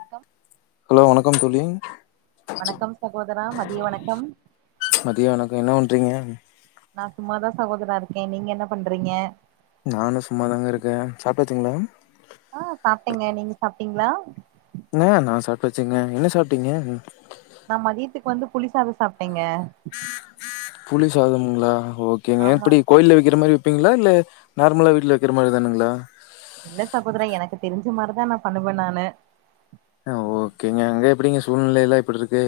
அக்கம் ஹலோ வணக்கம் தோழி வணக்கம் சகோதரா மதிய வணக்கம் றீங்க நா சும்மாதா சகோதரா இருக்கே நீங்க என்ன பண்றீங்க நானு சும்மாதாங்க இருக்கே சாப்டாச்சுங்ளா ஆ சாப்ட்டேங்க நீங்க சாப்ட்டீங்ளா ஆ நா சாப்டாச்சுங்க என்ன சாப்ட்டீங்க நா மதியத்துக்கு வந்து புளிசாத சாப்ட்டேங்க புளி சாதம்ங்ளா ஓகேங்க ஆமா எப்டி கோயில்ல வெக்கிற மாரி வெப் ப்பீங்ளா இல்ல நார்மலா வீட்ல வெக்கிற மாரி தானுங்ளா இல்ல சகோதரா எனக்கு தெரிஞ்ச மார்தா நா பண்ணுவ நானு அ ஓகேங்க அங்க எப்டிங்க சூழ்நிலைலா எப்புட்ருக்கு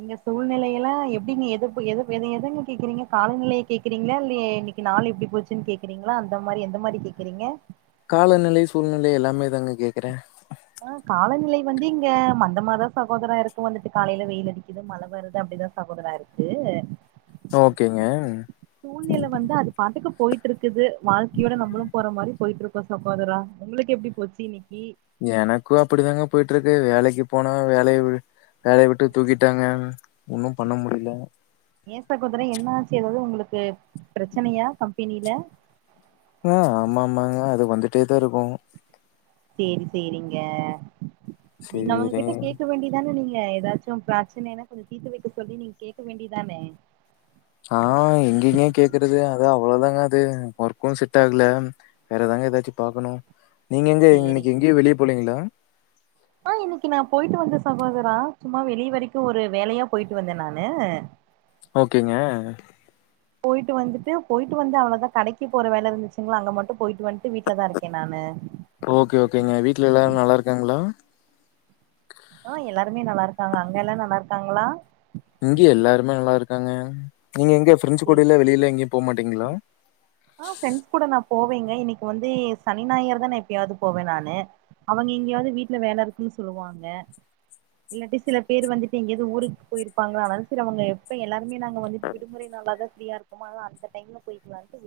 இங்க சூழ்நிலையெல்லா எப்டிங்க எதுப்பு எத எத எதங்க கேக்குறீங்க காலநிலைய கேக்குறீங்ளா இல்ல இன்னைக்கு நாள் எப்டி போச்சுன் கேக்குறீங்ளா அந்த மாரி எந்த மாரி கேக்குறீங்க காலநிலை சூழ்நிலை எல்லாமே தாங்க கேக்குறே ஆ காலநிலை வந்து இங்க மந்தமாதா சகோதரா இருக்கு வந்துட்டு காலைல வெயில் அடிக்குது மழ வருது அப்டிதா சகோதரா இருக்கு ஓகேங்க சூழ்நில வந்து அது பாட்டுக்கு போயிட்ருக் குது வாழ்க்கையோட நம்பளு போற மாரி போயிட்ருக்கு இப்ப சகோதரா உங்களுக்கு எப்டி போச்சு இன்னக்கி எனக்கு அப்டிதாங்க போயிட்ருக்கு வேலைக்கு போனா வேலய வி வேலய விட்டு தூக்கிட்டாங்க ஒன்னு பண்ண முடிய்ல ஏ சகோதரா என்னாச்சு எதாவ்து ஒங்களுக்கு பிரச்சனையா கம்பெனில ஆ ஆமா ஆமாங்க அது வந்துட்டேதா இருக்கு சேரி சேரிங்க நீங் அவங்கக்கிட்ட சேரி கேக்க வேண்டிய தானே நீ ங்லே எதாச்சு பிரச்சனைனா கொஞ்ச தீத்து வைக்க சொல்லி நீங் கேக்க வேண்டியதானே ஆ எங்கெங்க கேக்குறது அதா அவ்ளோதாங்க அது ஒர்க்கு செட் ஆக்ல வேறதாங்க எதாச்சு பாக்கணு நீங்க எங்க சேரிங் இன்னக்கி எங்கேயு வெளிய போலைங்களா ஆ இன்னக்கி நா போயிட்டு வந்தே சகோதரா சும்மா வெளிய வரைக்கு ஒரு வேலையா போயிட்டு வந்தே நானு ஓகேங்க போயிட்டு வந்துட்டு போயிட்டு வந்தே அவ்ளோதா கடக்கி போற வேலெருந்துச்சுங்ளா அங்க மட்டு போயிட்டு வந்துட்டு வீட்ல தா இருக்கே நானு ஓகே ஓகேங்க வீட்ல எல்லாரு நல்லாருக்காங்ளா ஆஹ் எல்லாருமே நல்லாருக்காங்க அங்கெல்லா நல்லாருக்காங்ளா இங்கெயேல்லாருமே நல்லாருக்காங்க நீங்க எங்க ஃப்ரெண்ட்ஸ் சரி. கூடலா வெளில எங்கயு போமாட்டீங்ளா ஆ ஃப்ரெண்ட்ஸ் குட நா போவேங்க இன்னிக்கு வந்து சனி நாயர் தா நா எப்பயாவது போவே நானு அவுங் இங்கியாது வீட்ல வேலருக்குன்னு சொல்லுவாங்க இல்லாட்டி சில பேர் வந்துட்டு எங்கியாவது ஊருக் போயிருப்பாங்க [unintelligible] எப்பயல்லார் முன்னே நாங்க வந்துட்டு விடுமுறை நாலாதா ஃப்ரீ அ அந்த டைம்ல போயிட்டு வந்து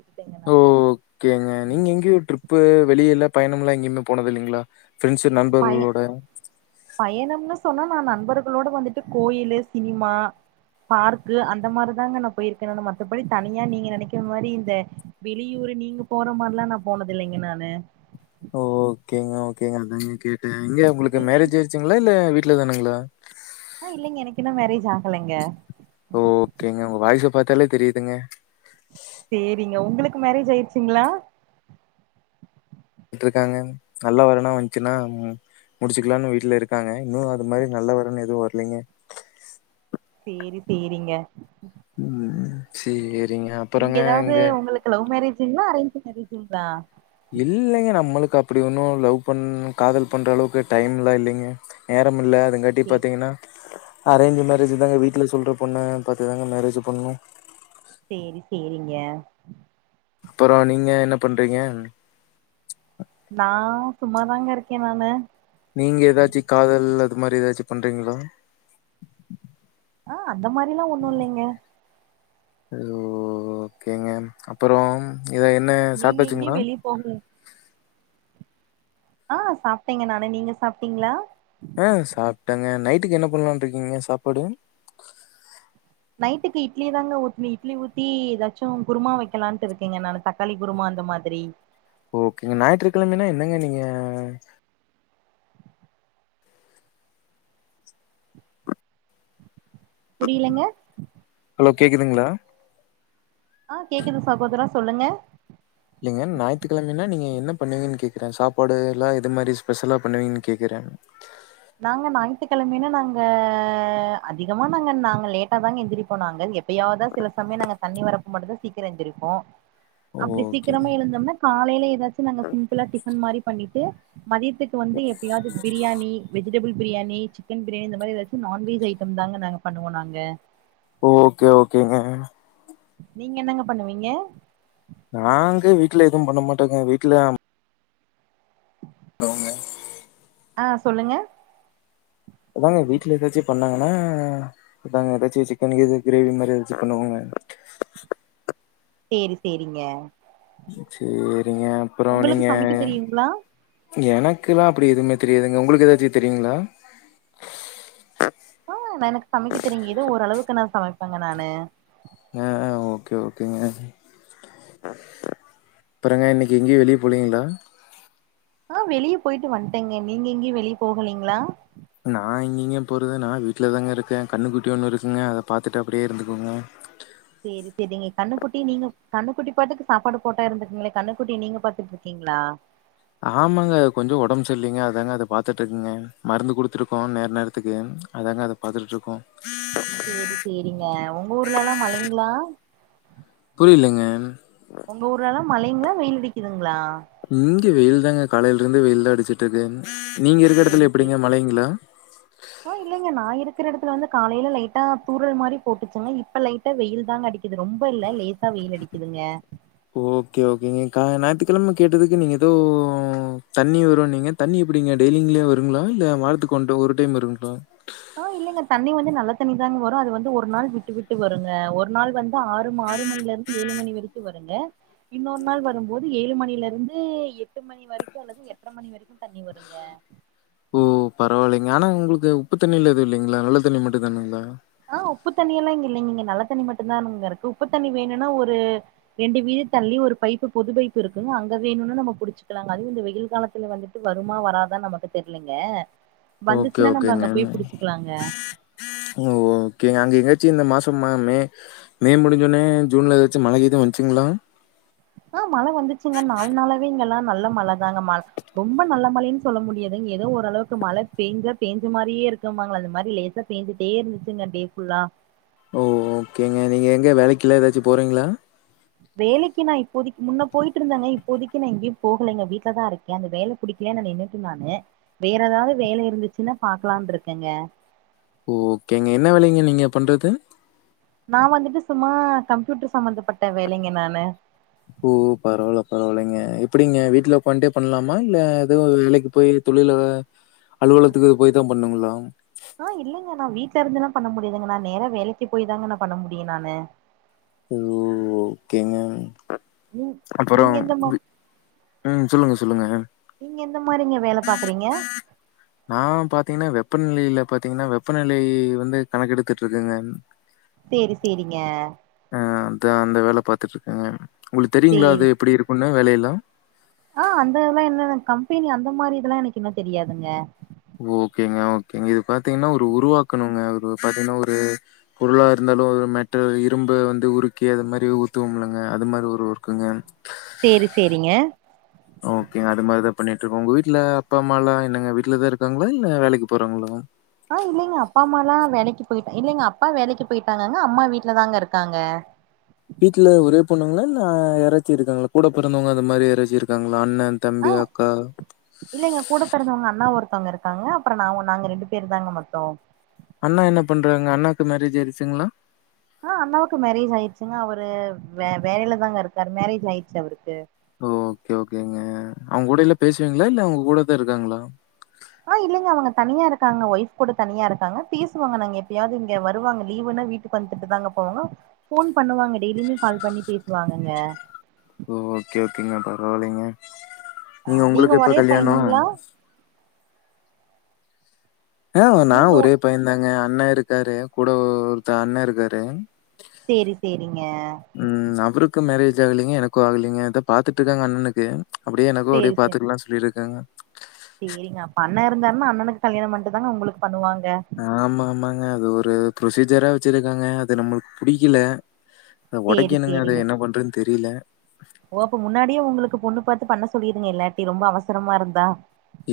ஓ ஓகேங்க நீங்க எங்கயொ ட்ரிப்பு வெளியல்லாப் பயணம்லா எங்கயுமே போனதுல்லிங்களா ஃப்ரெண்ட்ஸு நண்பர்களோட பயணும்னு சொன்னா நா நண்பர்களோட வந்துட்டு கோயிலு சினிமா பார்க்கு அந்த மாரிதாங்க நா போயிருக்கேன்னு மத்தபடி தனியா நீங்க நெனக்கிற மாரி இந்தெ வெளியூர் நீங்க போற மார்ல்லா நா போனதில்லைங்க நானூ ஓ ஓகேங்க ஓகேங்க அதாங்க கேட் டே இங்கெ உங்குளுக்கு நீங்க எங் மேரேஜ் அயிச்சுங்களால்ல வீட் வீட்ல தானுங்களா ஆ இல்லைங்க எனக்கின்னு மேரேஜு அக் ஓகேங்க உங்க வாய்ச பாத்தாலே தெரிதுங்க சேரிங்க உங்குளுக் மேரேஜ் அயிர்ச்சிங்ளா ட்டுருக்காங்க நல்லா வரணா வன்ச்சுனா முடிச்சிகிலான்னு வீட்லெருக்காங்க இன்னூ அது மாரி நல்ல வரன் எதுவு வர்லங்க சேரி சேரிங்க ம் சேரி நீங்க எதாவது உங்களுக்கு லவ் மேரேஜ் ங்களா அரேஞ் மேரேஜிங்ளா அப்டி ஒன்ன லவ் பண் காதல் பண்றளவுக்கு டைம்லா இல்லிங்க நேரமில்ல எதுங்காட்டி சே பாத்தீங்கனா அரேஞ்ச் மேரேஜ் தாங்க வீட்ல சொல்ற பொண்ண பாத்து தாங்க மேரேஜ் பண்ணு சேரி சேரிங்க அப்பறோ நீங்க என்ன பண்றீங்க நா சும்மாாதாங்க இருக்கே நானு நீங்க ஏதாச்சு காதல் அந்த மாரி ஏதாச்சும் பண்றீங்களா ஆ அந்த மாரிலா ஒண்ணும் இல்லைங்க ஓகேங்க அப்பறோ இத என்ன நீங்க எங்கேயு சாப்டச்சுங்களா வெளிய போகல ஆ சாப்பிட்டேங்க நானு நீங்க சாப்டிங்ளா ட்டாங்க நைட்டுக்கு என்ன பண்ணலா இருக்கீங்க சாப்பாடு நைட்டுக்கு இட்லி தாங்க ஊற்ற இட்லி ஊத்தி ஏதாச்சும் குருமா வைக்கலான்ட்டு இருக்கேங்க நான தக்காளி குருமா அந்த மாதிரி ஓகேங்க ஞாயிற்றுக்கெழமனா என்னங்க நீங்க புரியலங்க ஹலோ கேக்குதுங்ளா ஆ கேக்குது சகோதரா சொல்லுங்க இல்லைங்க ஞாயித்துக்கெழமைன்னா நீங்க என்ன பண்ணுவீங்கன்னு கேக்குறே சாப்பாடு எல்லா எது மாரி ஸ்பெஷலா பண்ணுவீங்கன்னு கேக்குறே நாங்க ஞாயித்துக்கெழமைன்னா நாங்க அதிகமா நாங்க நாங்க லேட்டாதாங்க எந்திரிப்போ நாங்க எப்பயாதா சில சமய நாங்க தண்ணி வரப்ப மட்டுந்தா சீக்கர எந்திரிப்போ அப்டி ஓகே சீக்கிரமா எழுந்தம்னா காலையில எதாச்சு நாங்க சிம்பிளா டிஃபன் மாரி பண்ணிட்டு மதியத்துக்கு வந்து எப்பயாவுது பிரியாணி வெஜிடபிள் பிரியாணி சிக்கன் பிரியாணி இந்த மாரி எதாச்சு நான்வெஜ் ஐட்டம் தாங்க நாங்க பண்ணுவோ நாங்க ஓகே ஓகேங்க நீங்க என்னங்க பண்ணுவீங்க நாங்க வீட்ல எதுவு பண்ண மாட்டங்க வீட்ல அவுங்க ஆ சொல்லுங்க அதாங்க வீட்ல எதாச்சி பண்ணாங்கனா அதாங்க எதாச்சி சிக்கன் கீது கிரேவி மாரி எதாச்சி பண்ணுவாங்க சேரி சேரிங்க சேரிங்க அப்றோ உங்களுக்கு நீங்க சமைக்க தெரியுங்களா எனக்குல்லா அப்பிடி எதுமே தெரியாதுங்க உங்குளுக்கு எதாச்சி தெரியுங்ளா ஆ ந எனக்கு சமைக்க தெரியிங் எதோ ஓரளவுக்கு நா சமைப் பங்க நானு ஆ ஆ ஓகே ஓகேங்க அப்பறங்க இன்னைக்கு எங்கயு வெளில போலிங்ளா ஆ வெளிய போயிட்டு வன்ட்டங்க நீங்க எங்கயு வெளிய போகலிங்ளா நா எங்கிங்க போறது நா வீட்லதாங்க இருக்கே கன்னுக்குட்டி ஒண்ணு இருக்குங்க அத பாத்துட்டு அப்பிடியே இருந்துக்குவங்க சேர் சேரிங்க கண்ணுகுட்டிய நீங்க கண்ணுக்குட்டி பாட்டுக்கு சாப்பாடு போட்டா இருந்துக்குங்ளே கண்ணுக்குட்டிய நீங்க பாத்துட்ருக்கிங்ளா ஆமாங்க கொஞ்ச ஒடம்பு செர்ல்லிங்க அதாங்க அத பாத்துட்ருக்குங்க மருந்து குடுத்துருக்கோ நேர நேரத்துக்கு அதாங்க அத பாத்துட்ருக்கோ சேரி சேரிங்க உங்க ஊர்ல எல்லா மழைங்ளா என் உங்க ஊர்ல எல்லா மழைங்ளா வெயில் அடிக்குதுங்ளா ம் வெயில் தாங்க காலைல இருந்து வெயில்தா அடிச்சிட்டு இருக்குங் நீங்க இருக்கிற எடத்துல சேரி சேரி எப்பிடிங்க மழைங்ளா ஆ இல்லைங்க நா இருக்கற எடத்துல வந்து காலைல லைட்டா தூரல் மாரி போட்டுச்சுங்க இப்ப லைட்டா வெயில் தாங்க அடிக்குது ரொம்ப இல்ல லேசா வெயில் அடிக்குதுங்க ஓகே ஓகேங்க கா ஞாயித்துக்கெழம கேட்டதுக்கு நீங்க ஏதோ தண்ணி வருன்னிங்க தண்ணி எப்பிடிங்க டெய்லிங்லே வருங்ளா இல்ல வாரத்துக்கு ஒன் டொ ஒரு டைம் வருங்ளா ஆ இல்லைங்க தண்ணி வந்து நல்ல தண்ணி தாங்க வரு அது வந்து ஒரு நாள் விட்டு விட்டு வருங்க ஒரு நாள் வந்து ஆறு ம ஆறு மணில இருந்து ஏழு மணி வரைக்கு வருங்க இன்னொரு நாள் வரும்போது ஏழு மணில இருந்து எட்டு மணி வரைக்கு அல்லது எட்ர மணி வரைக்கு தண்ணி வருங்க ஓ பரவால்லைங்க ஆனா உங்குளுக்கு உப்பு தண்ணில்லா எதுவு இல்லைங்ளா நல்ல தண்ணி மட்டு தானுங்ளா ஆ உப்பு தண்ணி எல்லா இங்க இல்லைங்க இங்க நல்ல தண்ணி மட்டுந்தா இங்க இருக்கு உப்பு தண்ணி வேணுன்னா ஒரு ரெண்டு வீடு தள்ளி ஒரு பைப்பு பொது பைப்பு இருக்குங்க அங்க வேணுன்னா நம்ம புடிச்சுக்கலாங்க அதுவு இந்த வெயில் காலத்துல வந்துட்டு வருமா வராதா நமக்கு தெரிலங்க ஓகே ஓகேங்க ஓ கேங்க அங்க எங்கயாச்சி இந்த மாசம் மே மே முடிஞ்சொனே ஜூன்ல எதாச்சு மழகீது வந்துச்சுங்ளா ஆ மழ வந்துச்சுங்க நாலு நாளாவே இங்கெல்லா நல்ல மழ தாங்க மழ ரொம்ப நல்ல மழைன்னு சொல்ல முடியாதுங் எதோ ஓரளவுக்கு மழ பேஞ்சா பேஞ்ச மாரியே இருக்கும்பாங்கள அந்த மாரி லேசா பேஞ்சிட்டே இருந்துச்சிங்க டே ஃபுல்லா ஓ ஓகேங்க நீங்க எங்க வேலைக்கெல்லா எதாச்சி போறிங்ளா வேலைக்கி நா இப்போதக்கி முன்ன போயிட்டு இருந்தங்க இப்போதைக்கி நா எங்கயு போகலைங்க வீட்லதா இருக்க அந்த வேலை புடிக்கலன்னு நின்னுட்டே நானு வேற ஏதாது வேல இருந்துச்சின்னா பாக்கலான்ட்ருக்கங்க ஓ ஓகேங்க என்ன வேலைங்க நீங்க பண்றது நா வந்துட்டு சும்மா கம்ப்யூட்டர் சம்பந்தப்பட்ட வேலைங்க நானு ஓ பரவால்ல பரவால்லைங்க எப்டிங்க வீட்ல உக்காண்ட்டே பண்ணலாமா இல்ல எதுவு வேலைக்கு போய் தொழில அலுவலத்துக்கு போய் தா பண்ணணுங்களா ஆ இல்லைங்க நா வீட்ல இருந்துல்லா பண்ண முடியாதுங்க நா நேர வேலைக்கே போய் தாங்க நா பண்ண முடியு நானு ஓ ஓகேங்க நீங் நீங்க அப்புறம் எந்த மா வி ம் சொல்லுங்க சொல்லுங்க. நீங்க எந்த மாரிங்க வேல பாக்குறீங்க நா பாத்தீங்கன்னா வெப்பநிலையில பாத்தீங்கன்னா வெப்பநிலை வந்து கணக்கெடுத்துட்ருக்கேங்க சேரி சேரிங்க நா அந்த வேல பாத்துட்ருக்கேங்க உங்களுக்கு தெரியுங்களா சேரி அது எப்டி இருக்குன்னு இன்னு வேலையெல்லா ஆ அந்த இதெல்லா என்ன கம்பெனி அந்த மாரி இதெல்லா எனக்கு இன்னு தெரியாதுங்க ஓகேங்க ஓகேங்க இது பாத்தீங்கன்னா ஒரு உருவாக்கணுங்க ஒரு பாத்தீங்கன்னா ஒரு பொருளா இருந்தாலு ஒரு மெட்டர் இரும்ப வந்து உருக்கி அது மாரி ஊத்துவோம்ல்லங்க அது மாரி ஒரு ஒர்க்குங்க சேரி சேரிங்க ஓகேங்க அது மாரிதா பண்ணிட்டு இருக்கோ உங்க வீட்ல அப்பா அம்மாலா என்னங்க வீட்லதா இருக்காங்களா இல்ல வேலைக்கு போறாங்களா ஆ இல்லைங்க அப்பா அம்மால்லா வேலைக்கு போயிட்டா இல்லைங்க அப்பா வேலைக்கு போயிட்டாங்கங்க அம்மா வீட்ல தாங்க இருக்காங்க வீட்ல ஒரே பொண்ணுங்களா இல்ல யாராச்சி இருக்காங்களா கூட பொறந்தவங்க அந்த மாரி யாராச்சி இருக்காங்களா அண்ணன், ஆ தம்பி, அக்கா? இல்லைங்க கூட பெறந்தவங்க அண்ணா ஒருத் த்தவங்க இருக்காங்க அப்பறோ நா ஒன் நாங்க ரெண்டு பேர் தாங்க மொத்தோ அண்ணா என்ன பண்றாங்க அண்ணாக்கு மேரேஜ் ஆயிருச்சிங்ளா ஆ அண்ணாவுக்கு மேரேஜ் ஆயிருச்சிங்க அவரு வே வேலைலதாங்க இருக்காரு மேரேஜ் ஆயிருச்சி அவருக்கு ஓ ஓகே ஓகேங்க அவங்க கூட இல்ல பேசுவீங்களா இல்ல அவங்க கூடதா இருக்காங்களா ஆ இல்லைங்க அவங்க தனியா இருக்காங்க வைஃப் கூட தனியா இருக்காங்க பேசுவாங்க நாங்க எப்பயாவது இங்க வருவாங்க லீவுனா வீட்டுக்கு வந்துட்டு தாங்க போவாங்க போன் பண்ணுவாங்க டெய்லியுமே கால் பண்ணி பேசுவாங்கங்க ஓ ஓகே ஓகேங்க பரவால்லைங்க ஆ நீங்க உங்களுக்கு எப்ப ஒரே கல்யாணோ பையனுங்களா ஆ நா நீங்க ஒரே பைய தாங்க அண்ணே இருக்காரு கூட ஓ ஒருத்த அண்ணே இருக்காரு சேரி சேரிங்க ம் அவருக்கு மேரேஜ் ஆகலைங்க எனக்கு ஆகலைங்க இதா பாத்துட்டுக்காங்க அண்ணனுக்கு அப்படியே எனக்கு சேரி அப்டியே சேரி பாத்துக்கலா சொல்லியிருக்காங்க சேரிங்க அப்ப அண்ணன் இருந்தாருன்னா அண்ணனுக்கு கல்யாண பண்ணிட்டு தாங்க உங்களுக்கு பண்ணுவாங்க ஆமா ஆமாங் அது ஒரு பு்ரொசீஜரா வச்சிருக்காங்க அது நம்மளுக்கு புடிக்கல சேரி ஒடக்கணுங்க அத சேரிங்க என்ன பண்றதுன்னு தெரி புரில ஓ அப்ப முன்னாடியே உங்களுக்கு பொண்ணு பாத்து பண்ண சொல்லிருங்க இல்லாட்டி ரொம்ப அவசரமா இருந்தா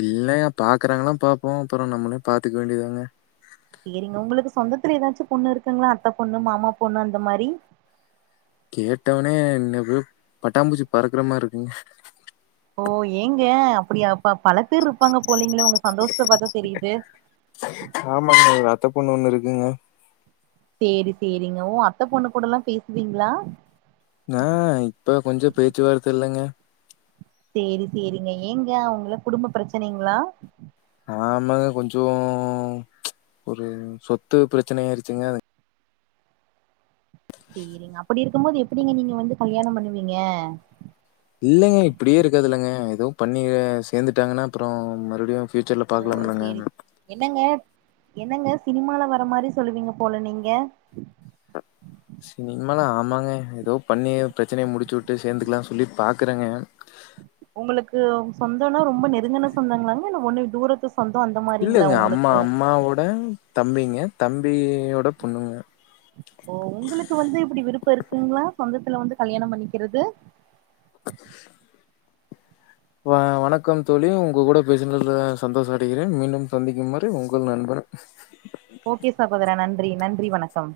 இல்லங்க பாக்குறாங்களான்னு பாப்போ அப்புற நம்மளே பாத்துக்க வேண்டியதாங்க சேரிங்க உங்களுக்கு சொந்தத்துல ஏதாச்சு பொண்ணு இருக்குங்களா அத்த பொண்ணு மாமா பொண்ணு அந்த மாரி கேட்டவனே இனவு போ பட்டாம்பூச்சி பறக்குற மாரி இருக்குங்க ஓ ஏங்க அப்டியா அப்ப பழ பேர் இருப்பாங்க போலீங்கலே உங்க சந்தோஷத்த பாத்தா தெரியுது குங்க சேரி சேரிங்க ஓ அத்த பொண்ணு கூட எல்லா பேசுவிங்ளா ந இப்ப கொஞ்சோ பேச்சுவார்த்த இல்லங்க சேரி சேரிங்க ஏங்க அவுங்ளா குடும்ப பிரச்சனைங்ளா ஆமாங்க கொஞ்சோ ஒரு சொத்து பிரச்சனை ஆயிருச்சுங்க சேரிங்க அப்படி இருக்கும் போது எப்டிங்க நீங்க வந்து கல்யாணம் பண்ணுவீங்க இல்லைங்க இப்பிடியே இருக்காதுல்லங்க எதோ பண்ணி சேந்துட்டாங்கன்னா அப்புறோ மறுடியு ஃப்யூச்சர்ல ஓ பாக்கலாம்லங்கம் சேரி என்னங்க என்னங்க சினிமால வர மாரி சொல்லுவீங்க போல நீங்க சினிமல ஆமாங்க எதோ பண்ணி பிரச்சனைய முடிச்சு விட்டு சேந்துக்லான் சொல்லி பாக்கறங்க உங்களுக்கு சொந்தோன்னா ரொம்ப நெருங்கன சொந்தங்ளாங்க இல்ல ஒண்ணு தூரத்து சொந்தம் அந்த மாரிங்களா இல்லங்க அம்மா உங்களுக்கு அம்மாவோட தம்பிங்க தம்பியோட பொண்ணுங்க உங்களுக்கு வந்து இப்படி விருப்பம் இருக்குங்களா சொந்தத்துல வந்து கல்யாணம் பண்ணிக்கிறது வ வணக்கம் தோழி உங்க கூட பேசுனதுல சந்தோஷ அடைகிறேன் மீண்டும் சந்திக்கும் வரை உங்கள் நண்பன் ன்றி வணக்கம்